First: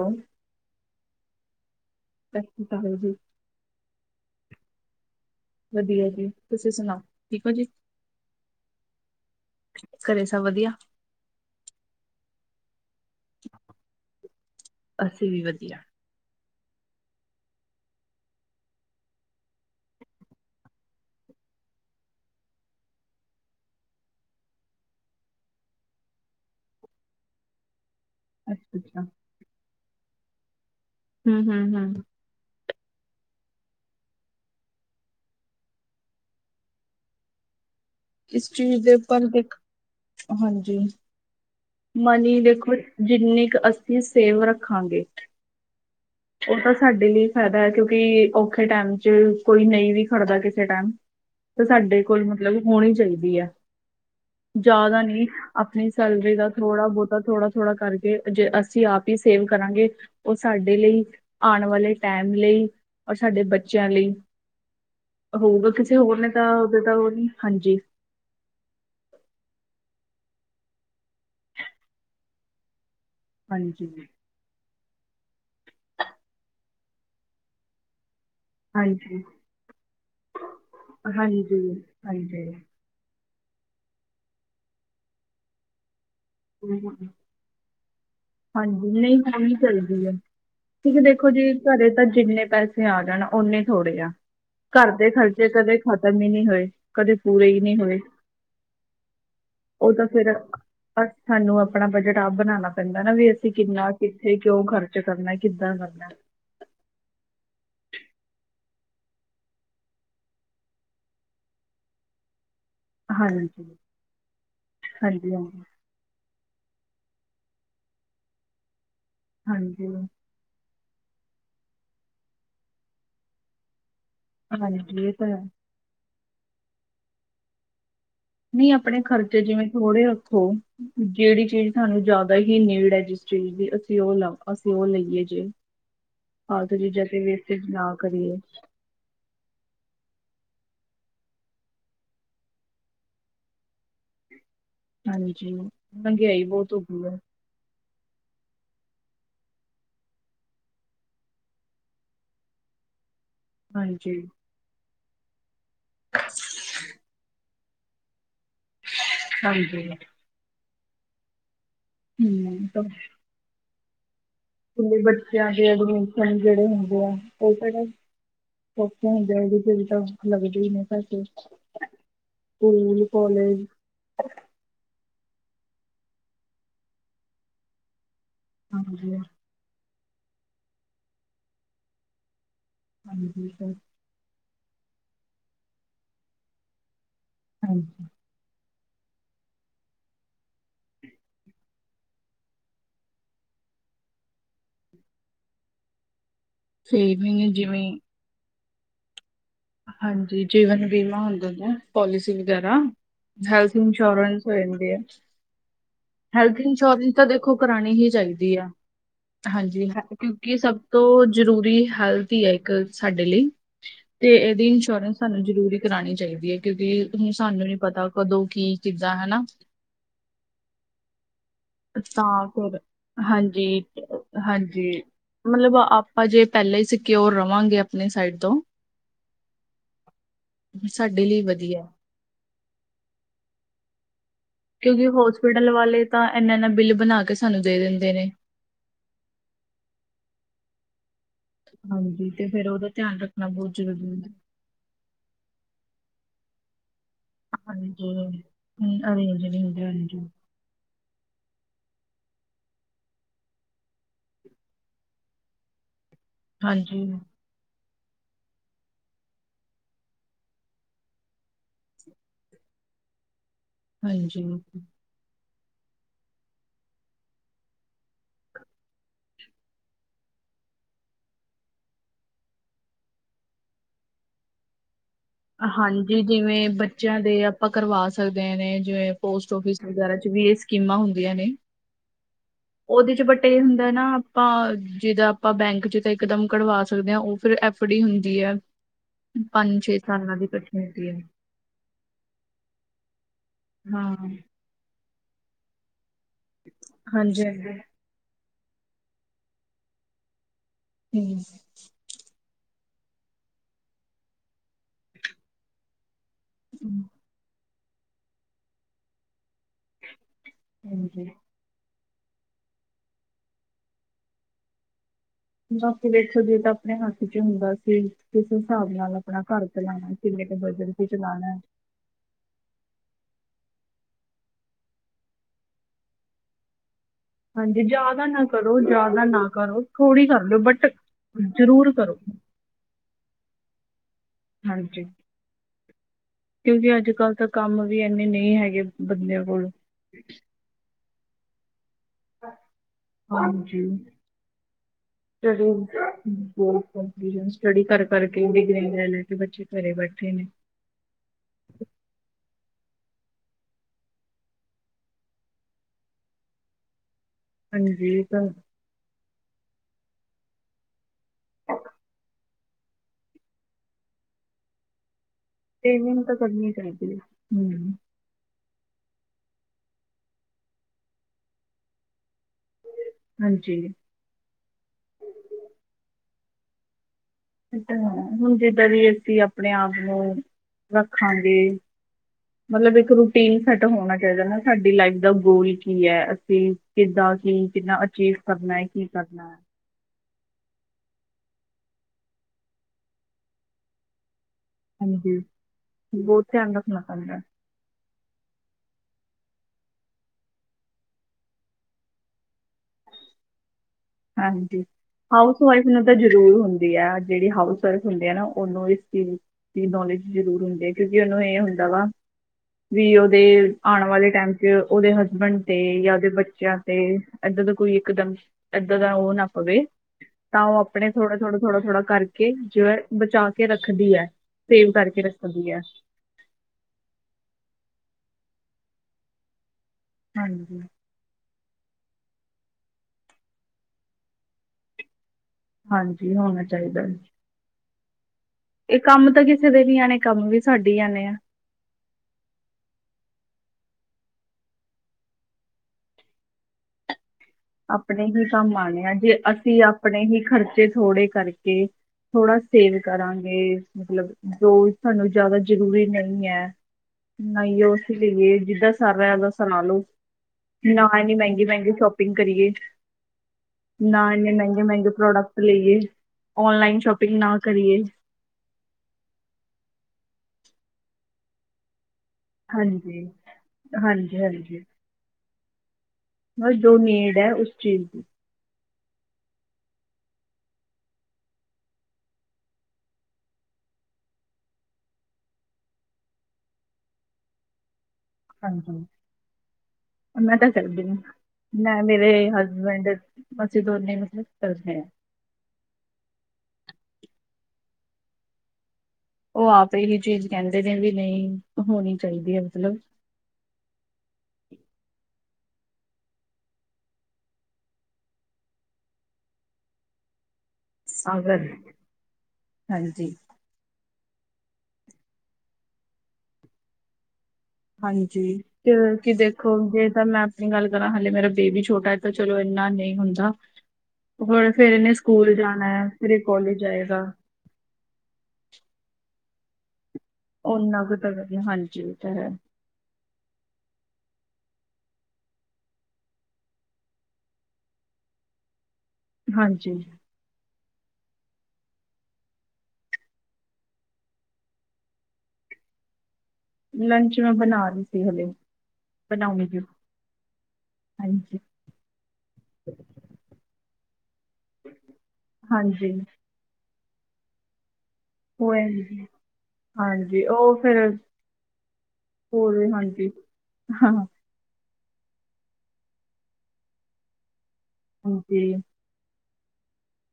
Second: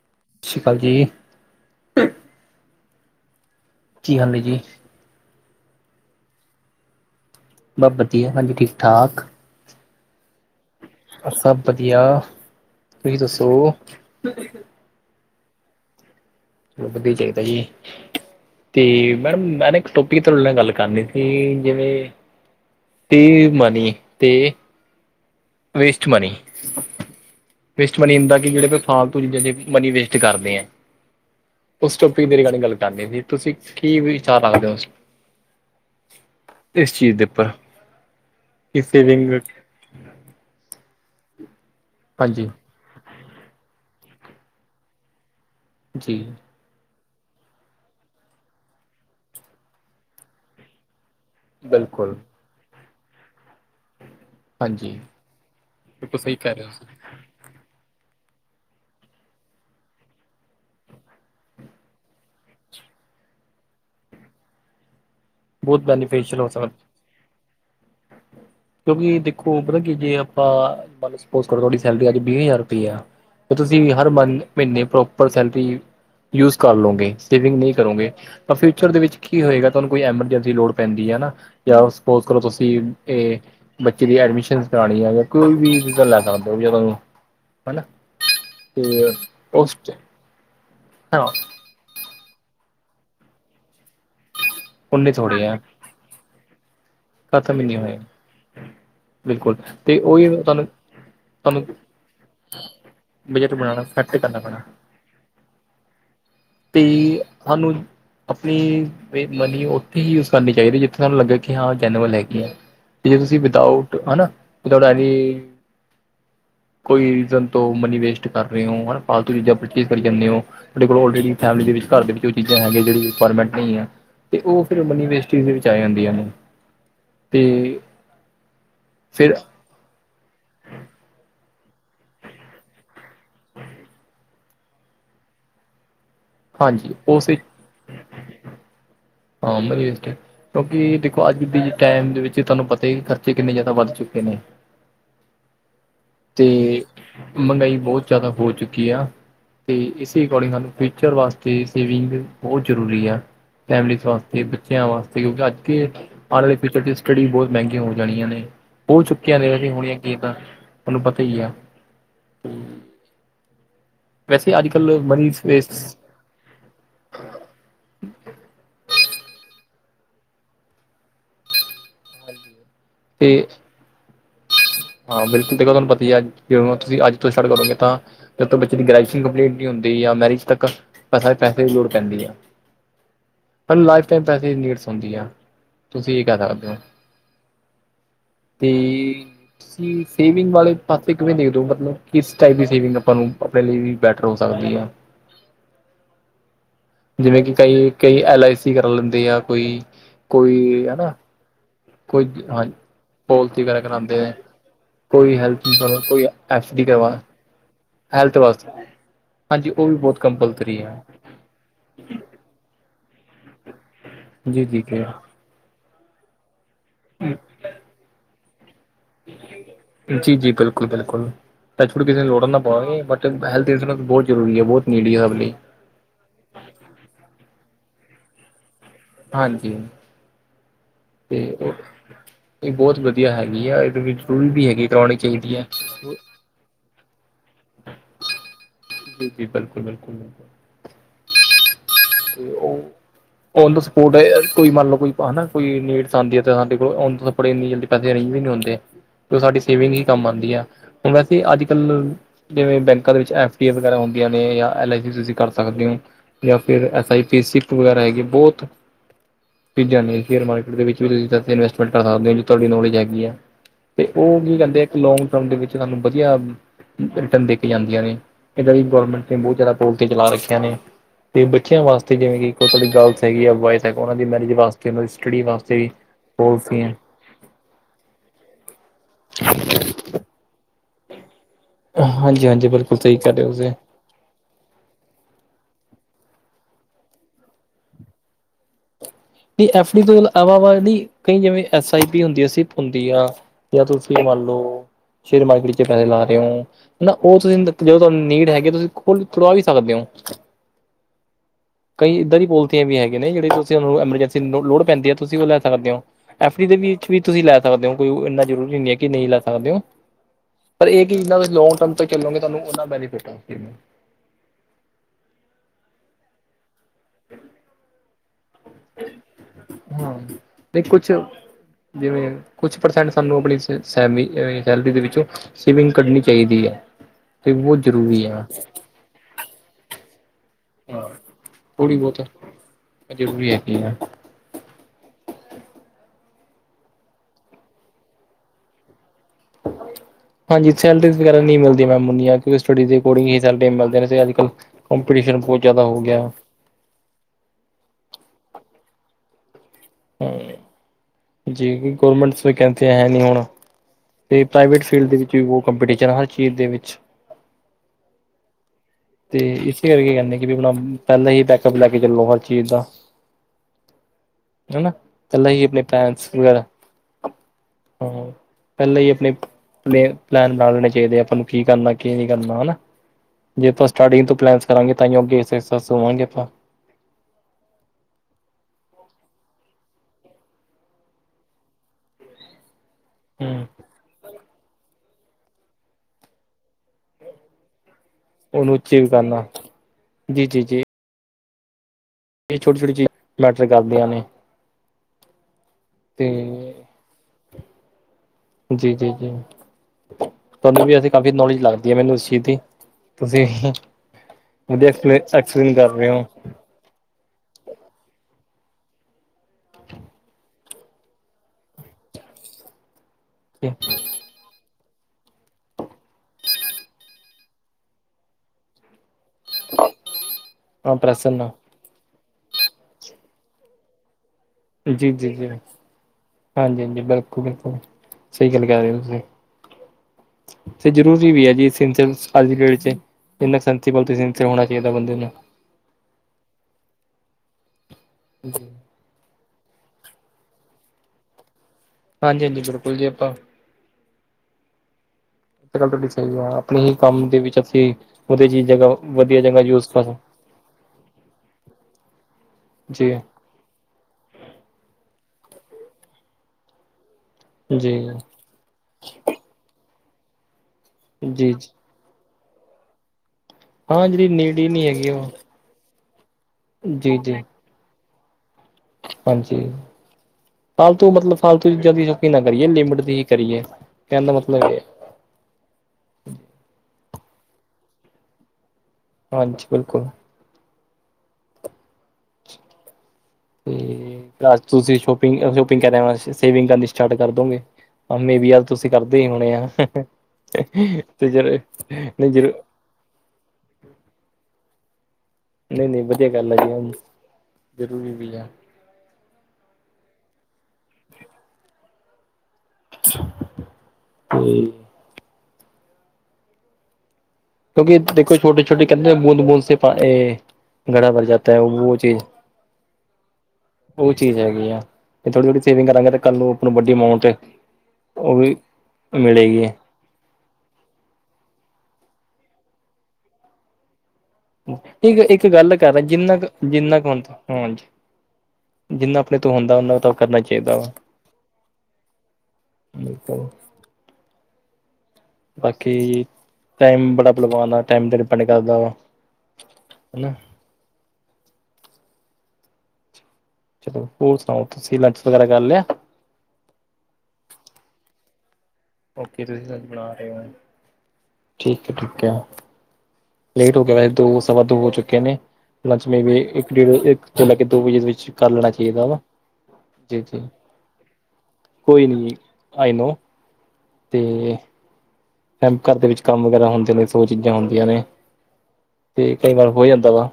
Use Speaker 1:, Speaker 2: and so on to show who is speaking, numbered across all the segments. Speaker 1: ਹੂੰ।
Speaker 2: ਅੱਛਾ ਜੀ
Speaker 1: ਸਤਿ ਸ਼੍ਰੀ ਅਕਾਲ ਜੀ
Speaker 2: ਕੀ ਹਾਲ ਨੇ ਜੀ
Speaker 1: ਵਧੀਆ ਜੀ, ਤੁਸੀਂ ਸੁਣਾਓ ਠੀਕ ਓ ਜੀ
Speaker 2: ਬਸ ਵਧੀਆ ਜੀ ਠੀਕ ਠਾਕ
Speaker 1: ਘਰੇ ਸਭ ਵਧੀਆ?
Speaker 2: ਸਭ ਵਧੀਆ ਤੁਸੀ ਦੱਸੋ
Speaker 1: ਅਸੀਂ ਵੀ ਵਧੀਆ
Speaker 2: ਵਧੀਆ ਚਾਹੀਦਾ ਜੀ। ਤੇ ਮੈਡਮ ਮੈਂ ਨਾ ਇੱਕ ਟੋਪਿਕ ਤੁਹਾਡੇ ਨਾਲ ਗੱਲ ਕਰਨੀ ਸੀ। ਜਿਵੇਂ, ਤੇ ਮਨੀ ਤੇ ਵੇਸਟ ਮਨੀ ਵੇਸਟ ਮਨੀ ਇਦਾ ਕਿ ਜਿਹੜੇ
Speaker 1: ਅੱਛਾ।
Speaker 2: ਫਾਲਤੂ ਚੀਜ਼ਾਂ ਚ ਮਨੀ ਵੇਸਟ ਕਰਦੇ ਹੈ
Speaker 1: ਹਮ ਹਮ ਹਮ
Speaker 2: ਦੀ ਰਿਕਾਰਡਿੰਗ ਗੱਲ ਕਰਦੇ ਸੀ। ਤੁਸੀਂ ਕੀ ਵਿਚਾਰ ਰੱਖਦੇ ਹੋ, ਇਸ ਚੀਜ਼ ਦੇ ਉੱਪਰ
Speaker 1: ਕਿਸ
Speaker 2: ਕਿ
Speaker 1: ਚੀਜ਼ ਦੇ ਉੱਪਰ
Speaker 2: ਸੇਵਿੰਗ
Speaker 1: ਦੇਖ ਹਾਂਜੀ ਮਨੀ
Speaker 2: ਹਾਂਜੀ
Speaker 1: ਦੇਖੋ ਜਿੰਨੀ ਕੁ ਅਸੀਂ ਸੇਵ ਰੱਖਾਂਗੇ
Speaker 2: ਜੀ
Speaker 1: ਉਹ ਤਾਂ ਸਾਡੇ ਲਈ ਫਾਇਦਾ ਹੈ, ਕਿਉਂਕਿ ਔਖੇ ਟਾਈਮ ਚ ਕੋਈ ਨਹੀਂ ਵੀ ਖੜਦਾ ਕਿਸੇ ਟਾਈਮ ਤਾਂ ਸਾਡੇ
Speaker 2: ਬਿਲਕੁਲ
Speaker 1: ਕੋਲ ਮਤਲਬ ਹੋਣੀ ਚਾਹੀਦੀ ਹੈ।
Speaker 2: ਹਾਂਜੀ
Speaker 1: ਜ਼ਿਆਦਾ ਨਹੀਂ ਆਪਣੀ
Speaker 2: ਬਿਲਕੁਲ
Speaker 1: ਸੈਲਰੀ
Speaker 2: ਸਹੀ
Speaker 1: ਦਾ
Speaker 2: ਕਹਿ ਰਹੇ ਹੋ
Speaker 1: ਥੋੜਾ ਬਹੁਤ ਥੋੜਾ ਥੋੜਾ ਕਰਕੇ ਜੇ ਅਸੀਂ ਆਪ ਹੀ ਸੇਵ ਕਰਾਂਗੇ ਉਹ ਸਾਡੇ ਲਈ ਆਉਣ ਵਾਲੇ ਟਾਈਮ ਲਈ ਔਰ ਸਾਡੇ ਬੱਚਿਆਂ ਲਈ ਹੋਊਗਾ
Speaker 2: ਬਹੁਤ
Speaker 1: ਕਿਸੇ ਹੋਰ ਨੇ
Speaker 2: ਬੈਨੀਫਿਸ਼ਅਲ ਹੋ
Speaker 1: ਤਾਂ
Speaker 2: ਸਕਦਾ
Speaker 1: ਉਦੇ ਤਾਂ ਉਹ ਨੀ ਹਾਂਜੀ
Speaker 2: [inaudible] ਕਿਉਂਕਿ ਦੇਖੋ ਪਤਾ ਕੀ ਜੇ ਆਪਾਂ ਮਸਪੋਜ ਕਰੋ ਤੁਹਾਡੀ ਸੈਲਰੀ ਅੱਜ ਵੀਹ ਹਜ਼ਾਰ ਰੁਪਈ ਆ ਤੁਸੀਂ
Speaker 1: ਹਾਂਜੀ
Speaker 2: ਵੀ ਹਰ ਮਹੀਨੇ ਪ੍ਰੋਪਰ ਸੈਲਰੀ ਯੂਜ ਕਰ ਲਉਗੇ ਸੇਵਿੰਗ ਨਹੀਂ ਕਰੋਂਗੇ ਤਾਂ ਫਿਊਚਰ ਦੇ ਵਿੱਚ
Speaker 1: ਹਾਂਜੀ
Speaker 2: ਕੀ ਹੋਏਗਾ ਤੁਹਾਨੂੰ ਕੋਈ ਐਮਰਜੈਂਸੀ ਲੋੜ ਪੈਂਦੀ ਹੈ ਨਾ
Speaker 1: ਹਾਂਜੀ
Speaker 2: ਜਾਂ ਸਪੋਜ ਕਰੋ
Speaker 1: ਹਾਂਜੀ
Speaker 2: ਤੁਸੀਂ ਇਹ ਬੱਚੇ ਦੀ ਐਡਮਿਸ਼ਨ ਕਰਾਣੀ ਹੈ ਜਾਂ ਕੋਈ ਵੀ ਗੱਲਾਂ ਕਰਦਾ ਤੇ
Speaker 1: ਹਾਂਜੀ ਨਹੀਂ ਹੋਣੀ
Speaker 2: ਉਸ
Speaker 1: ਚੱਲਦੀ ਹੈ। ਠੀਕ
Speaker 2: ਹਾਂ
Speaker 1: ਦੇਖੋ ਜੀ ਘਰੇ ਤਾਂ ਜਿੰਨੇ ਪੈਸੇ ਆ ਜਾਣ ਓਨੇ ਥੋੜ੍ਹੇ ਆ ਘਰ ਦੇ
Speaker 2: ਉਨੇ ਥੋੜੇ
Speaker 1: ਖ਼ਰਚੇ
Speaker 2: ਆ
Speaker 1: ਕਦੇ ਖਤਮ ਹੀ ਨਹੀਂ ਹੋਏ ਕਦੇ ਪੂਰੇ ਹੀ ਨਹੀਂ ਹੋਏ।
Speaker 2: ਬਿਲਕੁਲ
Speaker 1: ਉਹ
Speaker 2: ਤੇ
Speaker 1: ਤਾਂ
Speaker 2: ਉਹੀ
Speaker 1: ਫਿਰ
Speaker 2: ਤੁਹਾਨੂੰ।
Speaker 1: ਅਸ ਸਾਨੂੰ
Speaker 2: ਤੁਹਾਨੂੰ
Speaker 1: ਆਪਣਾ ਬਜਟ ਆਪ ਬਣਾਉਣਾ ਪੈਂਦਾ ਨਾ ਵੀ। ਅਸੀਂ
Speaker 2: ਬਜਟ ਬਣਾਉਣਾ
Speaker 1: ਕਿੰਨਾ
Speaker 2: ਸੈੱਟ
Speaker 1: ਕਿੱਥੇ
Speaker 2: ਕਰਨਾ ਪੈਣਾ
Speaker 1: ਕਿਉਂ ਖਰਚ ਕਰਨਾ ਕਿੱਦਾਂ ਕਰਨਾ।
Speaker 2: ਅਤੇ ਸਾਨੂੰ ਆਪਣੀ। ਮਨੀ ਉੱਥੇ ਹੀ ਯੂਜ ਕਰਨੀ ਚਾਹੀਦੀ ਹੈ। ਜਿੱਥੇ ਤੁਹਾਨੂੰ ਲੱਗਿਆ ਕਿ ਹਾਂ ਜੈਨਉਣ ਹੈਗੀ ਹੈ। ਜੇ ਤੁਸੀਂ
Speaker 1: ਹਾਂਜੀ
Speaker 2: ਵਿਦਊਟ ਹਨਾ ਵਿਦ
Speaker 1: ਹਾਂਜੀ
Speaker 2: ਐਨੀ। ਕੋਈ ਰੀਜ਼ਨ ਤੋਂ ਮਨੀ ਵੇਸਟ ਕਰ ਰਹੇ ਹੋ ਹਨਾ ਫਾਲਤੂ ਚੀਜ਼ਾਂ
Speaker 1: ਹਾਂਜੀ
Speaker 2: ਪਰਚੇਸ ਕਰੀ
Speaker 1: ਹਾਂਜੀ
Speaker 2: ਜਾਂਦੇ ਹੋ। ਆਪੇ ਕੋਲ ਔਲਰੇਡੀ ਫੈਮਿਲੀ ਦੇ ਵਿੱਚ ਘਰ ਦੇ ਵਿੱਚ ਉਹ ਚੀਜ਼ਾਂ ਹੈਗੀਆਂ ਜਿਹੜੀ ਰਿਕੁਆਇਰਮੈਂਟ ਨਹੀਂ ਹੈ। ਤੇ ਉਹ ਫਿਰ
Speaker 1: ਹਾਂਜੀ
Speaker 2: ਮਨੀ
Speaker 1: ਇਹ ਤਾਂ ਹੈ
Speaker 2: ਵੇਸਟਿੰਗ ਦੇ ਵਿੱਚ। ਚਾ ਜਾਂਦੀਆਂ ਨੇ ਅਤੇ।
Speaker 1: ਨਹੀਂ ਆਪਣੇ ਖਰਚੇ ਜਿਵੇਂ ਥੋੜ੍ਹੇ ਰੱਖੋ। ਜਿਹੜੀ ਚੀਜ਼ ਸਾਨੂੰ ਜਿਆਦਾ ਹੀ ਨੀਡ ਹੈ ਜਿਸ ਚੀਜ਼ ਦੀ ਅਸੀਂ ਉਹ ਅਸੀਂ ਉਹ ਲਈਏ ਜੇ। ਫਾਲਤੂ
Speaker 2: ਹਾਂਜੀ
Speaker 1: ਚੀਜ਼ਾਂ ਤੇ
Speaker 2: ਉਸ
Speaker 1: ਵੇਸਟਜ ਨਾ ਕਰੀਏ।
Speaker 2: [inaudible] ਕਿਉਂਕਿ ਦੇਖੋ ਅੱਜ ਦੇ ਟਾਈਮ ਦੇ ਵਿੱਚ ਤੁਹਾਨੂੰ ਪਤਾ ਹੀ ਖਰਚੇ ਕਿੰਨੇ ਜ਼ਿਆਦਾ ਵੱਧ ਚੁੱਕੇ ਨੇ।
Speaker 1: ਹਾਂਜੀ ਮਹਿੰਗਿਆਾਈ
Speaker 2: ਤੇ
Speaker 1: ਬਹੁਤ ਹੋ ਗਈ ਹੈ।
Speaker 2: ਮਹਿੰਗਾਈ ਬਹੁਤ ਜ਼ਿਆਦਾ ਹੋ ਚੁੱਕੀ ਆ। ਅਤੇ ਇਸੇ ਅਕੋਡਿੰਗ ਸਾਨੂੰ ਫਿਊਚਰ ਵਾਸਤੇ ਸੇਵਿੰਗ ਬਹੁਤ ਜ਼ਰੂਰੀ ਆ। ਫੈਮਲੀ
Speaker 1: ਹਾਂਜੀ
Speaker 2: ਵਾਸਤੇ। ਬੱਚਿਆਂ ਵਾਸਤੇ ਕਿਉਂਕਿ ਅੱਜ ਆਉਣ ਵਾਲੇ ਪਿਚਰ ਚ ਸਟੱਡੀ ਬਹੁਤ ਮਹਿੰਗੀਆਂ ਹੋ ਜਾਣੀਆਂ ਨੇ। ਹੋ ਚੁੱਕਿਆ ਨੇ
Speaker 1: ਹਾਂਜੀ
Speaker 2: ਹੋਣੀਆਂ ਕੀਦਾਂ, ਤੋਨੂੰ ਪਤਾ ਈ ਯਾ।
Speaker 1: ਹੂੰ
Speaker 2: ਵੈਸੇ ਅੱਜ ਕੱਲ੍ਹ
Speaker 1: [unintelligible]
Speaker 2: ਮਨੀ
Speaker 1: ਬੱਚੇਆਂ ਦੇ
Speaker 2: ਵੇਸਟ
Speaker 1: ਐਡਮਿਸ਼ਨ ਜੇੜੇ ਹੁੰਗੇ ਆ, ਓ ਕੇੜਾ ਸੋਖੇ ਹੁੰਦੇ [unintelligible] ਤੇ ਤਾਂ ਲੱਗਦੇ ਈ ਨੇ ਪੈਸੇ। ਸਕੂਲ
Speaker 2: ਤੇ
Speaker 1: ਕੋਲੇਜ
Speaker 2: [unintelligible] ਤਾਂ ਜਦ ਤੱਕ ਬੱਚੇ ਦੀ
Speaker 1: ਹਾਂਜੀ
Speaker 2: ਗ੍ਰੈਜੂਏਸ਼ਨ ਕੰਪਲੀਟ ਹੁੰਦੀ ਯਾ ਮੈਰਿਜ ਤੱਕ ਪੈਸ, ਪੈਸੇ ਦੀ ਲੋੜ ਪੈਂਦੀ ਆ,
Speaker 1: ਹਾਂਜੀ ਸਰ
Speaker 2: ਲਾਈਫ [unintelligible] ਪੈਸੇ ਦੀ ਨੀਡਸ ਹੁੰਦੀ ਆ, ਤੁਸੀ ਏ ਕੈ ਸਕਦੇ ਹੋ।
Speaker 1: ਹਾਂਜੀ।
Speaker 2: ਤੇ [unintelligible] ਸੇਵਿੰਗ ਵਾਲੇ ਪਾਸੇ ਕਿਵੇਂ ਦੇਦੁ ਮਤਲਬ ਕਿਸ ਟਾਈਪ ਦੀ ਸੇਵਿੰਗ ਆਪਾ ਨੂੰ ਆਪਨੇ ਲਈ ਵੀ ਬੈਟਰ ਹੋ ਸਕਦੀ ਯਾ ਜਿਵੇਂ ਕਿ ਕਈ, ਕਈ ਐਲ ਆਈ ਸੀ ਕਰ ਲੇਂਦੇ ਆ। ਕੋਈ
Speaker 1: ਹਾਂਜੀ, ਜੀਵਨ
Speaker 2: ਕੋਈ ਹਨਾ
Speaker 1: ਬੀਮਾ [unintelligible]
Speaker 2: ਕੋਈ
Speaker 1: ਪੋਲਸੀ
Speaker 2: ਹਾਂਜੀ
Speaker 1: ਵਗੈਰਾ
Speaker 2: ਪੋਲਸੀ
Speaker 1: ਹੈਲਥ
Speaker 2: ਵਗੈਰਾ ਕਰਾਉਂਦੇ ਨੇ
Speaker 1: ਇੰਸ਼ੋਰੈਂਸ ਹੋ ਜਾਂਦੇ ਆ,
Speaker 2: ਕੋਈ ਹੈਲਥ ਇੰਸ਼ੋਰੈਂਸ ਕੋਈ
Speaker 1: ਹੈਲਥ
Speaker 2: ਐਫ ਡੀ
Speaker 1: ਇੰਸ਼ੋਰੈਂਸ
Speaker 2: ਕਰਵਾ
Speaker 1: ਦਾ ਦੇ ਕੋ ਕਰਾਣੀ ਹੀ
Speaker 2: ਹੈਲਥ
Speaker 1: ਚਾਈਦੀ ਆ
Speaker 2: ਵਾਸਤੇ ਉਹ
Speaker 1: ਹਾਂਜੀ,
Speaker 2: ਵੀ ਬਹੁਤ
Speaker 1: ਕਯੁਂਕਿ ਸਭ
Speaker 2: ਕੰਪਲਸਰੀ ਆ
Speaker 1: ਤੋ ਜ਼ਰੂਰੀ ਹੈਲਥ ਹੀ ਐ, ਇੱਕ ਸਾਡੇ ਲਈ ਤੇ
Speaker 2: ਜੀ
Speaker 1: ਏਦੀ
Speaker 2: ਜੀ
Speaker 1: ਇੰਸ਼ੋਰੈਂਸ
Speaker 2: ਜੀ
Speaker 1: ਸਾਨੂੰ ਜਰੂਰੀ ਕਰਾਨੀ ਚਾਈਦੀ ਐ, ਕਯੋਂਕਿ ਤੁਹੀ ਸਾਨੂੰ ਨੀ ਪਤਾ ਕਦੋਂ ਕੀ ਕਿੱਦਾਂ ਹਨਾ।
Speaker 2: ਜੀ ਜੀ, ਬਿਲਕੁਲ ਬਿਲਕੁਲ [unintelligible] ਕਿਸੇ ਨੂੰ ਲੋੜ
Speaker 1: ਤਾਂ
Speaker 2: ਨਾ
Speaker 1: ਫਿਰ
Speaker 2: ਪਾਵਾਂਗੇ ਬਟ
Speaker 1: ਹਾਂਜੀ
Speaker 2: ਹੈਲਥ ਇੰਸ਼ੋਰੈਂਸ ਬੋਤ ਜ਼ਰੂਰੀ ਐ ਬੋਤ ਨੀਡੀ ਐ [unintelligible]
Speaker 1: [unintelligible] ਹਜੇ ਪੈਲਾ‌ ਈ ਸਿਕਓਰ ਰਵਾਂਗੇ ਆਪਨੇ ਸਾਈਡ ਤੋ।
Speaker 2: ਹਾਂਜੀ।
Speaker 1: ਸਾਡੇ ਲੀ ਵਦੀਆ।
Speaker 2: ਏ ਬੋਤ ਵਦੀਆ ਹੈਗੀ ਆ ਏਦੇ ਵਿੱਚ ਕੋਈ ਵੀ ਹੈਗੀ
Speaker 1: ਕਿਉਂਕਿ
Speaker 2: ਕਰੋਣੀ ਚਾਈਦੀ ਐ।
Speaker 1: ਹੋਸਪਿਟਲ ਵਾਲੇ ਤਾਂ ਏਨਾ, ਏਨਾ ਬਿੱਲ ਬਨਾ ਕੇ ਸਾਨੂੰ ਦੇ ਦਿੰਦੇ ਨੇ।
Speaker 2: [unintelligible]
Speaker 1: ਹਾਂਜੀ, ਤੇ ਫੇਰ ਓਦਾ ਧੇਆਨ ਰੱਖਨਾ
Speaker 2: ਔਨ
Speaker 1: ਬੋਤ
Speaker 2: ਦਾ ਸਪੋਟ
Speaker 1: ਜ਼ਰੂਰੀ
Speaker 2: ਕੋਈ ਮੰਨਲੋ ਕੋਈ ਪਾਨਾ ਕੋਈ ਨੀਡਸ ਆਂਦੀ ਏ ਤੇ ਸਾਡੇ ਕੋਲ [unintelligible] ਬੜੇ ਪਿਆਰ ਦੇ ਪੈਸੇ ਅਰੇਜਂ ਵੀ
Speaker 1: ਹਾਂਜੀ
Speaker 2: ਨੀ ਹੁੰਦੇ, ਤੇ
Speaker 1: ਅਰੇਂਜ
Speaker 2: ਸਾਡੀ
Speaker 1: ਨਹੀਂ ਹੁੰਦੇ
Speaker 2: ਸੇਵਿੰਗ ਹੀ
Speaker 1: ਹਾਂਜੀ
Speaker 2: ਕਾਮ ਆਂਦੀ ਐ, ਹੁਨ ਵੈਸੇ ਆੱਜ-ਕਾੱਲ ਜਿਵੇਂ ਬੈਂਕਾਂ ਦੇ ਵਿੱਚ ਐਫ ਡੀਆ ਵਗੈਰਾ ਹੁੰਦੀਆਂ ਨੇ ਯਾਂ ਐਲ ਆਈ ਸੀ ਤੁਸੀ ਕਾੱਰ ਸਕਦੇ ਓ ਫੇਰ
Speaker 1: ਹਾਂਜੀ
Speaker 2: ਐੱਸ ਆਈ ਪੀ ਸੀਪ ਵਗੈਰਾ ਹੈਗੀ ਬੋਤ। ਚੀਜ਼ਾਂ ਨੇ ਸ਼ੇਅਰ ਮਾਰਕੀਟ ਦੇ ਵਿੱਚ ਵੀ ਤੁਸੀ ਇਨਵੈਸਮੈਂਟ ਕਾੱਰ ਸਕਦੇ ਓ, ਜੇ ਤੁਆਡੀ ਨੋਲੇਜ ਹੈਗੀ ਐਂ। ਤੇ ਓ
Speaker 1: ਹਾਂਜੀ
Speaker 2: ਕੀ ਕੈਂਦੇ ਏਕ ਲੋਂਗ ਟਰਮ ਦੇ ਵਿੱਚ ਸਾਨੂੰ ਬਦੀਆ ਰਿਟਰਨ ਦੇ ਕੇ ਜਾਂਦੀਆਂ ਨੇ, ਏਨਾਂ ਦੀ ਗੋਰਮੈਂਟ ਨੇ ਬੋਤ ਜੈਦਾ ਬੋਲ ਕੇ ਚਲਾ ਰੱਖਆਂ ਨੇ। ਤੇ ਬੱਚੇਆਂ ਵਾਸਤੇ ਜਿਵੇਂ ਕੀ ਤੋਡੀ ਗੱਲਸ ਹੈਗੀ ਯਾ ਬੋਏਫ ਹੈਗਾ ਓਨਾਂ ਦੀ ਮੈਰਿਜ ਵਾਸਤੇ। ਤੇ ਓਨਾ ਦੀ ਸਟੱਡੀ ਵਾਸਤੇ ਪੋਲਸੀਆ
Speaker 1: [unintelligible] ਆਪਾ ਕਰਵਾ ਸਕਦੇ ਨੇ ਜਿਵੇਂ ਪੋਸਟ ਓਫਿਸ ਵਗੈਰਾ ਚ ਵੀ ਏ ਸਕੀਮਾਂ ਹੁੰਦੀਆਂ ਨੇ।
Speaker 2: ਹਾਂਜੀ ਹਾਂਜੀ ਬਿਲਕੁਲ
Speaker 1: ਓਦੇ
Speaker 2: ਸਹੀ
Speaker 1: ਚ
Speaker 2: ਕਰ
Speaker 1: ਬਟ
Speaker 2: ਰਹੇ ਹੋ
Speaker 1: ਏ
Speaker 2: ਤੁਸੀਂ
Speaker 1: ਹੁੰਦਾ ਨਾ ਆਪਾਂ ਜਿਦਾਂ ਆਪਾਂ ਬੈਂਕ ਚ ਤੇ ਏਕਦਮ ਕਢਵਾ ਸਕਦੇ ਆਂ, ਓ ਫੇਰ ਐਫ ਡੀ ਹੁੰਦੀ ਐ।
Speaker 2: [unintelligible]
Speaker 1: [unintelligible]
Speaker 2: ਏਵਾਵਾ ਡੀ
Speaker 1: ਹੁੰਦੀ ਹੈ।
Speaker 2: ਕਈ ਜਿਵੇਂ ਐਸ ਆਈ ਪੀ ਹੁੰਦੀ ਸੀਪ ਹੁੰਦੀ ਆ। ਯਾ
Speaker 1: ਹਾਂ।
Speaker 2: ਤੁਸੀ ਮੰਨ ਲੋ, ਸ਼ੇਅਰ ਮਾਰਕੀਟ ਚ ਪੈਹੇ ਲਾ ਰਹੇ ਓ, ਨਾ ਓ
Speaker 1: ਹਾਂਜੀ
Speaker 2: ਤੁਸੀ
Speaker 1: ਹਾਂਜੀ।
Speaker 2: [unintelligible] ਤੋਆਨੂੰ ਨੀਡ ਹੈਗੀ ਤੁਸੀ ਖੋਲ ਖਵਾ ਵੀ ਸਕਦੇ ਓ‌।
Speaker 1: ਹੂੰ।
Speaker 2: ਕਈ ਏਧਾਂ ਈ ਬੋਲਕੇ ਵੀ ਹੈਗੇ ਨੇ ਜੇੜੇ ਤੁਸੀ ਓਨੂੰ ਐਮਰਜੈਂਸੀ ਲੋੜ ਪੈਂਦੀ ਐ, ਤੁਸੀ ਓ ਲੈ ਸਕਦੇ ਓ। ਐਫ ਡੀ ਦੇ
Speaker 1: ਹੂੰ।
Speaker 2: ਵਿੱਚ ਵੀ ਤੁਸੀ ਲੈ ਸਕਦੇ ਓ, ਕੋਈ ਏਨਾ ਜ਼ਰੂਰੀ ਨੀ ਐ ਕਿ ਨਈ ਲੈ ਸਕਦੇ ਓ। ਪਰ ਏ
Speaker 1: ਹਾਂਜੀ
Speaker 2: ਕਈਦਾ ਵਾ ਲੋਂਗ ਟਰਮ ਤੱਕ ਚੱਲੋਗੇ ਤਾਨੂੰ ਓਨਾਂ ਬੈਨੀਫਿਟ ਐ।
Speaker 1: ਬਾੱਸ ਵੇਖੋ ਜੇ ਤਾ ਆਪਨੇ ਹੱਥ ਚ ਹੁੰਦਾ [unintelligible] ਕਿਸ ਹਿਸਾਬ ਨਾਲ ਆਪਣਾ ਘਰ ਚਲਾਉਣਾ,
Speaker 2: ਹਾਂ
Speaker 1: ਕਿਵੇਂ
Speaker 2: ਨਹੀਂ
Speaker 1: ਐਮਰਜੈਂਸੀ
Speaker 2: ਕੁਛ
Speaker 1: ਚਲਾਉਣਾ।
Speaker 2: ਜਿਵੇਂ, ਕੁਛ ਪਰਸੈਂਟ ਸਾਨੂੰ ਆਪਣੀ ਸੈਲਰੀ ਦੇ ਵਿੱਚੋਂ। ਸੇਵਿੰਗ ਕਡਨੀ ਚਾਹੀਦੀ ਹੈ, ਏ ਬਹੁਤ
Speaker 1: ਹਾਂਜੀ
Speaker 2: ਜ਼ਰੂਰੀ
Speaker 1: ਜ਼ਿਆਦਾ ਨਾ
Speaker 2: ਹੈ।
Speaker 1: ਕਰੋ ਜ਼ਿਆਦਾ ਨਾ ਕਰੋ, ਥੋੜ੍ਹੀ ਕਰ ਲੋ, ਬਟ।
Speaker 2: ਹਾਂ,
Speaker 1: ਜ਼ਰੂਰ
Speaker 2: ਥੋੜੀ
Speaker 1: ਕਰੋ
Speaker 2: ਬੋਤ ਜ਼ਰੂਰੀ ਹੈਗੀ ਆ।
Speaker 1: ਹਾਂਜੀ, ਕਿਉਂਕਿ ਅੱਜ ਕੱਲ੍ਹ ਤਾਂ ਕੰਮ ਵੀ ਇੰਨੇ ਨਹੀਂ ਹੈਗੇ ਬੰਦਿਆਂ ਕੋਲ। ਬੋਲੋ।
Speaker 2: ਹਾਂਜੀ, ਸੈਲਰੀਜ਼ ਵਗੈਰਾ ਨਹੀਂ ਮਿਲਦੀ। ਤੇ ਮੈਂ ਮੰਨਿਆ ਕਿ ਸਟੱਡੀ ਦੇ ਅਕੋਰਡਿੰਗ ਹੀ ਸੈਲਰੀਆ
Speaker 1: ਹਾਂਜੀ।
Speaker 2: ਮਿਲਦੇ ਨੇ, ਅੱਜ ਕੱਲ ਕੰਪੀਟੀਸ਼ਨ ਬਹੁਤ ਜ਼ਿਆਦਾ ਹੋ ਗਿਆ।
Speaker 1: ਉਹ ਕਨਫੂਜ਼ਨ, ਸਟੱਡੀ ਕਰ ਕਰਕੇ ਡਿਗਰੀਆਂ ਲੈ ਲੈ ਕੇ ਬੱਚੇ। ਘਰੇ ਬੈਠੇ ਨੇ
Speaker 2: ਹਾ ਜੀ ਗੌਰਮੈਂਟਸ ਵਕੈਸਿਆਂ ਐ ਨੀ ਹੁਣ। ਅਤੇ ਪ੍ਰਾਈਵੇਟ ਫੀਲਡ ਦੇ ਵਿੱਚ ਵੀ ਬਹੁਤ ਕੰਪੀਟੀਸ਼ਨ, ਹਰ ਚੀਜ਼ ਦੇ ਵਿੱਚ।
Speaker 1: ਮਨਜੀਤ
Speaker 2: ਤੇ ਇਸੇ ਕਰਕੇ ਕੀ ਕਹਿੰਦੇ ਵੀ ਆਪਣਾ, ਪਹਿਲਾਂ ਹੀ ਬੈਕਅਪ ਲੈ ਕੇ ਚੱਲੋ ਹਰ ਚੀਜ਼ ਦਾ। ਹੈਨਾ, ਪਹਿਲਾ ਹੀ ਆਪਣੇ
Speaker 1: ਸੇਵਿੰਗ
Speaker 2: ਪਲੈਨਸ
Speaker 1: ਤਾਂ
Speaker 2: ਵਗੈਰਾ,
Speaker 1: ਕਰਨੀ ਚਾਹੀਦੀ ਹੈ।
Speaker 2: ਹਾ।
Speaker 1: ਹਮ
Speaker 2: ਪਹਿਲਾਂ ਹੀ ਆਪਣੇ ਆਪਣੇ ਪਲੈਨ ਬਣਾ ਲੈਣੇ ਚਾਹੀਦੇ ਆ, ਆਪਾਂ ਨੂੰ ਕੀ ਕਰਨਾ ਕੀ ਨਹੀਂ ਕਰਨਾ ਹੈਨਾ। ਜੇ
Speaker 1: ਹਾਂਜੀ
Speaker 2: ਆਪਾਂ ਸਟਾਰਟਿੰਗ ਤੋਂ ਪਲੈਨ ਕਰਾਂਗੇ, ਤਾਂ ਅੱਗੇ ਸਕਸੈਸ ਹੋਵੇਗਾ ਆਪਾਂ।
Speaker 1: ਹੁਣ ਜਿੱਦਾਂ ਦੀ ਅਸੀਂ ਆਪਣੇ ਆਪ ਨੂੰ ਰੱਖਾਂਗੇ। ਮਤਲਬ ਇੱਕ ਰੂਟੀਨ
Speaker 2: ਹੂੰ
Speaker 1: ਸੈਟ ਹੋਣਾ ਚਾਹੀਦਾ ਨਾ, ਸਾਡੀ ਲਾਈਫ ਦਾ ਗੋਲ ਕੀ ਹੈ ਅਸੀਂ ਕਿੱਦਾਂ ਕੀ ਕਿਨਾ। ਚੀਜ਼
Speaker 2: ਉਹਨੂੰ
Speaker 1: ਕਰਨਾ ਹੈ, ਕੀ
Speaker 2: ਅਚੀਵ
Speaker 1: ਕਰਨਾ ਹੈ।
Speaker 2: ਜੀ ਜੀ ਜੀ। ਇਹ ਛੋਟੀ ਛੋਟੀ ਚੀਜ਼, ਮੈਟਰ ਕਰਦੀਆਂ ਨੇ।
Speaker 1: ਹਾਂਜੀ,
Speaker 2: ਤੇ
Speaker 1: ਬਹੁਤ ਧਿਆਨ ਰੱਖਣਾ ਪੈਦਾ ਹੈ।
Speaker 2: ਜੀ ਜੀ ਜੀ। ਤੁਹਾਨੂੰ ਵੀ ਅਸੀਂ ਕਾਫੀ ਨੌਲੇਜ ਲੱਗਦੀ ਹੈ, ਮੈਨੂੰ ਉਸ ਚੀਜ਼ ਦੀ ਤੁਸੀਂ।
Speaker 1: ਹਾਂਜੀ,
Speaker 2: ਵਧੀਆ ਐਕਸਪਲੇ
Speaker 1: ਹਾਊਸ
Speaker 2: ਐਕਸਪਲੇਨ
Speaker 1: ਵਾਈਫ
Speaker 2: ਕਰ
Speaker 1: ਨੂੰ
Speaker 2: ਰਹੇ
Speaker 1: ਤਾਂ
Speaker 2: ਹੋ।
Speaker 1: ਜ਼ਰੂਰ ਹੁੰਦੀ ਹੈ ਜਿਹੜੀ ਹਾਊਸ ਗਰ੍ਲ੍ਸ ਹੁੰਦੀਆ ਨਾ, ਉਹਨੂੰ ਇਸ ਚੀ ਦੀ ਨੋਲੇਜ ਜ਼ਰੂਰ ਹੁੰਦੀ ਐ, ਕਿਉਂਕਿ ਨੂੰ ਇਹ ਹੁੰਦਾ ਵਾ ਵੀ ਉਹਦੇ ਆਉਣ ਵਾਲੇ ਟਾਈਮ ਚ ਉਹਦੇ ਹਸਬੈਂਡ ਤੇ, ਜਾਂ ਉਹਦੇ ਬੱਚਿਆਂ ਤੇ, ਏਦਾਂ ਦਾ ਕੋਈ ਇਕਦਮ, ਏਦਾਂ ਦਾ ਉਹ ਨਾ ਹੋਵੇ, ਤਾਂ ਉਹ
Speaker 2: ਹਾਂ
Speaker 1: ਆਪਣੇ
Speaker 2: ਪ੍ਰਸਨ
Speaker 1: ਥੋੜ੍ਹਾ ਥੋੜ੍ਹਾ
Speaker 2: ਨਾਲ
Speaker 1: ਥੋੜਾ ਥੋੜਾ ਕਰਕੇ ਜੋ ਬਚਾ ਕੇ ਰੱਖਦੀ ਹੈ। ਸੇਵ
Speaker 2: ਜੀ
Speaker 1: ਕਰਕੇ
Speaker 2: ਜੀ ਜੀ।
Speaker 1: ਰੱਖਦੀ ਹੈ
Speaker 2: ਹਾਂਜੀ ਹਾਂਜੀ ਬਿਲਕੁਲ ਬਿਲਕੁਲ, ਸਹੀ ਗੱਲ ਕਹਿ ਰਹੇ ਹੋ ਤੁਸੀਂ।
Speaker 1: ਹਾਂਜੀ
Speaker 2: ਤੇ ਜਰੂਰੀ ਵੀ ਹੈ ਜੀ ਸਿੰ ਹਾਂਜੀ ਵੀਰਜੀ, ਇੰਨਾ ਸੇਨਸੀਬਲ ਤੇ ਹੋਣਾ ਚਾਹੀਦਾ ਬੰਦੇ ਨੂੰ।
Speaker 1: ਹਾਂਜੀ ਹੋਣਾ ਚਾਹੀਦਾ ਹੈ।
Speaker 2: ਜੀ [unintelligible]
Speaker 1: ਇਹ ਕੰਮ ਤਾਂ ਕਿਸੇ ਦੇ ਵੀ ਆਣੇ, ਕੰਮ ਵੀ ਸਾਡੇ ਆਣੇ ਆ।
Speaker 2: ਹਾਂਜੀ ਹਾਂਜੀ ਬਿਲਕੁਲ ਜੀ ਆਪਾਂ। ਗਲ ਤੁਹਾਡੀ ਸਹੀ ਆ, ਆਪਣੇ ਹੀ ਕੰਮ ਦੇ ਵਿੱਚ ਅਸੀਂ
Speaker 1: ਆਪਣੇ ਹੀ
Speaker 2: ਵਧੀਆ ਚੀਜ਼
Speaker 1: ਕੰਮ
Speaker 2: ਜਗ੍ਹਾ
Speaker 1: ਆਉਣੇ ਆ, ਜੇ
Speaker 2: ਵਧੀਆ ਜਗ੍ਹਾ
Speaker 1: ਅਸੀਂ
Speaker 2: ਯੂਜ ਕਰ
Speaker 1: ਆਪਣੇ ਹੀ ਖਰਚੇ ਥੋੜ੍ਹੇ ਕਰਕੇ ਥੋੜਾ ਸੇਵ
Speaker 2: ਜੀ
Speaker 1: ਕਰਾਂਗੇ ਮਤਲਬ, ਜੋ ਸਾਨੂੰ ਜ਼ਿਆਦਾ ਜ਼ਰੂਰੀ ਨਹੀਂ ਹ। ਨਹੀਂ
Speaker 2: ਜੀ
Speaker 1: ਉਸ ਲਈ ਏ, ਜਿੱਦਾਂ ਸਾਰਿਆਂ ਨੂੰ ਸੁਣਾ ਲੋ, ਨਾ ਇਨੀ
Speaker 2: ਜੀ ਜੀ
Speaker 1: ਮਹਿੰਗੀ ਮਹਿੰਗੀ ਸ਼ੋਪ ਸ਼ੋਪੰਪਿੰਗ ਕਰੀਏ,
Speaker 2: ਹਾਂ ਜਿਹੜੀ
Speaker 1: ਨਾ ਇੰਨੇ
Speaker 2: ਨੀਡ ਹੀ
Speaker 1: ਮਹਿੰਗੇ
Speaker 2: ਨਹੀਂ ਹੈਗੀ
Speaker 1: ਮਹਿੰਗੇ
Speaker 2: ਉਹ
Speaker 1: ਪ੍ਰੋਡਕਟ ਲਈਏ, ਔਨਲਾਈਨ
Speaker 2: ਜੀ ਜੀ
Speaker 1: ਸ਼ੋਪਿੰਗ ਨਾ ਕਰੀਏ।
Speaker 2: ਹਾਂਜੀ ਫਾਲਤੂ, ਮਤਲਬ ਫਾਲਤੂ ਚੀਜ਼ਾਂ ਦੀ ਏ ਨਾ ਕਰੀਏ, ਲਿਮਿਟ ਦੀ ਹੀ
Speaker 1: ਹਾਂਜੀ
Speaker 2: ਕਰੀਏ, ਕਹਿੰਦਾ
Speaker 1: ਹਾਂਜੀ
Speaker 2: ਮਤਲਬ ਇਹ ਹੈ।
Speaker 1: ਹਾਂਜੀ ਬਸ ਜੋ ਨੀਡ ਹੈ, ਉਸ ਚੀਜ਼ ਦੀ।
Speaker 2: ਹਾਂਜੀ ਬਿਲਕੁਲ ਤੇ ਆਜ ਤੁਸੀਂ ਸ਼ੋਪਿੰਗ, ਸ਼ੋਪਿੰਗ ਕਰਨ ਵਾ ਸੇਵਿੰਗ ਕਰਨੀ ਸਟਾਰਟ ਕਰ ਦੋਗੇ। ਹਮੇਂ ਵੀ ਯਾਦ ਤੁਸੀਂ
Speaker 1: ਹਾਂਜੀ
Speaker 2: ਕਰਦੇ ਹੀ ਹੋਣੇ ਆ
Speaker 1: ਮੈਂ ਤਾਂ ਕਰਦੀ ਹਾਂ
Speaker 2: ਤੇ ਜ
Speaker 1: ਮੈਂ ਮੇਰੇ
Speaker 2: ਜ
Speaker 1: ਹਸਬੈਂਡ ਅਸੀਂ ਦੋਨੇ ਹੀ ਮਤਲਬ ਕਰ
Speaker 2: ਨਹੀਂ- ਨਹੀਂ ਵਧੀਆ ਗੱਲ ਹੈ ਜੀ ਹੁਣ ਜ਼ਰੂਰੀ ਵੀ ਆ
Speaker 1: ਉਹ ਆਪ ਇਹੀ ਚੀਜ਼ ਕਹਿੰਦੇ ਨੇ ਵੀ ਨਹੀਂ ਹੋਣੀ ਚਾਹੀਦੀ ਹੈ ਮਤਲਬ
Speaker 2: ਤੇ ਕਿਉਂਕਿ ਦੇਖੋ ਛੋਟੇ- ਛੋਟੇ ਕਹਿੰਦੇ ਨੇ ਬੂੰਦ -ਬੂੰਦ ਸ ਪਾ ਘੜ੍ਹਾ ਭਰ ਜਾਤਾ ਹੈ
Speaker 1: ਅਗਰ
Speaker 2: ਉਹ ਚੀਜ਼
Speaker 1: ਹਾਂਜੀ
Speaker 2: ਉਹ ਚੀਜ਼ ਹੈਗੀ ਆ, ਤੇ ਥੋੜੀ -ਥੋੜ੍ਹੀ ਸੇਵਿੰਗ ਕਰਾਂਗੇ ਤੇ ਕੱਲ ਨੂੰ ਆਪ ਨੂੰ ਵੱਡੀ ਅਮਾਊਟ
Speaker 1: ਹਾਂਜੀ, ਤੇ ਕੀ ਦੇਖੋ ਜੇ ਤਾਂ ਮੈਂ ਗੱਲ ਕਰਾਂ ਹਾਲੇ ਮੇਰਾ ਬੇਬੀ ਛੋਟਾ ਹੈ ਤਾਂ ਚਲੋ ਇੰਨਾ ਨਹੀਂ ਹੁੰਦਾ ਹੋਰ ਫਿਰ ਇਹਨੇ
Speaker 2: ਇੱਕ ਇੱਕ
Speaker 1: ਸਕੂਲ
Speaker 2: ਗੱਲ
Speaker 1: ਜਾਣਾ
Speaker 2: ਕਰ
Speaker 1: ਹੈ, ਫਿਰ
Speaker 2: ਜਿੰਨਾ
Speaker 1: ਇਹ
Speaker 2: ਕੁ
Speaker 1: ਕਾਲਜ
Speaker 2: ਜਿੰਨਾ ਕੁ
Speaker 1: ਜਾਏਗਾ
Speaker 2: ਹੁੰਦਾ ਹਾਂਜੀ, ਜਿੰਨਾ ਆਪਣੇ ਤੋਂ ਹੁੰਦਾ ਉਹਨਾਂ ਤੋਂ
Speaker 1: ਉਹਨਾਂ ਕੁ ਤਾਂ ਵ ਹਾਂਜੀ ਤਾਂ ਹੈ
Speaker 2: ਬਿਲਕੁਲ ਬਾਕੀ ਟਾਈਮ ਬੜਾ ਬਲਵਾਨ, ਟਾਈਮ ਤੇ ਡਿਪੈਂਡ ਕਰਦਾ ਵਾ
Speaker 1: ਹਾਂਜੀ
Speaker 2: ਨਾ ਚਲੋ, ਹੋਰ ਸੁਣਾਓ ਤੁਸੀਂ ਲੰਚ ਵਗੈਰਾ ਕਰ ਲਿਆ
Speaker 1: ਲੰਚ ਮੈਂ ਬਣਾ ਰਹੀ ਸੀ ਹਲੇ
Speaker 2: ਓਕੇ ਤੁਸੀਂ
Speaker 1: ਬਣਾਉਂਗੀ
Speaker 2: ਸਾਨੂੰ ਬਣਾ ਰਹੇ ਹੋ
Speaker 1: ਹਾਂਜੀ
Speaker 2: ਠੀਕ ਅੱਛਾ ਠੀਕ ਹੈ ਲੇਟ ਹੋ ਗਿਆ ਬ ਦੋ ਸਵਾ ਦੋ ਹੋ ਚੁੱਕੇ ਨੇ, ਲੰਚ
Speaker 1: ਹਾਂਜੀ
Speaker 2: ਮੇ ਇੱਕ ਡੇਢ ਤੋਂ ਲੈ ਕੇ ਦੋ ਵਜੇ ਵਿੱਚ ਕਰ ਲੈਣਾ
Speaker 1: ਹੋਇਆ
Speaker 2: ਚਾਹੀਦਾ ਵਾ
Speaker 1: ਨੀ।
Speaker 2: ਜੀ -ਜੀ,
Speaker 1: ਹਾਂਜੀ ਉਹ ਫੇਰ
Speaker 2: ਕੋਈ ਨਹੀਂ
Speaker 1: ਹੋਰ
Speaker 2: ਆਈ ਨਓ
Speaker 1: ਹਾਂਜੀ ਹਾਂ
Speaker 2: ਤੇ ਘਰ ਦੇ ਵਿੱਚ ਕੰਮ ਵਗੈਰਾ ਹੁੰਦੇ ਨੇ ਸੌ ਚੀਜ਼ਾਂ ਹੁੰਦੀਆਂ ਨੇ
Speaker 1: ਹਾਂਜੀ
Speaker 2: ਤੇ ਕਈ ਵਾਰ ਹੋ ਜਾਂਦਾ ਵਾ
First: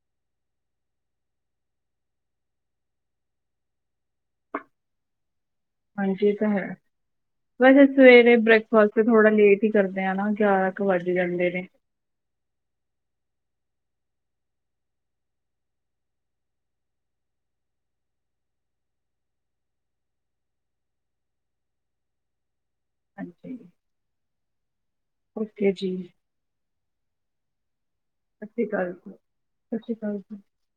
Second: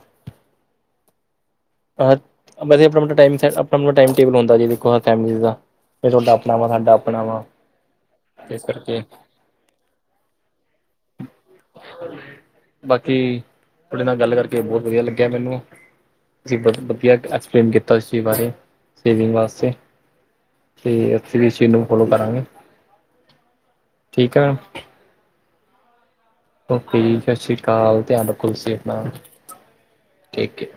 Speaker 2: ਸ ਆਪਣਾ ਟਾਈਮ ਆਪਣਾ ਟਾਈਮ ਟੇਬਲ ਹੁੰਦਾ ਜੇੋ ਦਾ ਫਿਰ
Speaker 1: ਹਾਂਜੀ
Speaker 2: ਤੁਹਾਡਾ
Speaker 1: ਇਹ ਤਾਂ
Speaker 2: ਆਪਣਾ
Speaker 1: ਹੈ,
Speaker 2: ਵਾ ਸਾਡਾ ਆਪਣਾ ਵਾ
Speaker 1: ਵੈਸੇ ਸਵੇਰੇ
Speaker 2: ਇਸ
Speaker 1: ਬ੍ਰੇਕਫਾਸਟ
Speaker 2: ਕਰਕੇ
Speaker 1: ਥੋੜਾ ਲੇਟ ਕੀ ਕਰਦੇ ਆ ਨਾ, ਗਿਆਰਾ ਕੁ ਵੱਜ ਜਾਂਦੇ ਨੇ
Speaker 2: ਬਾਕੀ ਤੁਹਾਡੇ ਨਾਲ ਗੱਲ ਕਰਕੇ ਬਹੁਤ ਵਧੀਆ ਲੱਗਿਆ ਮੈਨੂੰ ਤੁਸੀਂ ਵ ਵਧੀਆ ਐਕਸਪਲੇਨ ਕੀਤਾ ਇਸ ਚੀਜ਼ ਬਾਰੇ, ਸੇਵਿੰਗ ਵਾਸਤੇ ਤੇ, ਅਸੀ ਵੀ ਇਸ ਚੀਜ਼ ਨੂੰ ਫੋ਼ਲੋ ਕਰਾਂਗੇ,
Speaker 1: ਹਾਂਜੀ
Speaker 2: ਠੀਕ ਐ।
Speaker 1: ਓਕੇ ਜੀ।
Speaker 2: ਓਕੇ ਜੀ, ਸਤਿ ਸ੍ਰੀ ਅਕਾਲ ਧਿਆਨ ਰੱਖੋ
Speaker 1: ਸਤਿ ਸ਼੍ਰੀ
Speaker 2: ਤੁਸੀ
Speaker 1: ਅਕਾਲ
Speaker 2: ਅਪਨਾ,
Speaker 1: ਸਤਿ ਸ਼੍ਰੀ ਅਕਾਲ
Speaker 2: ਠੀਕੇ।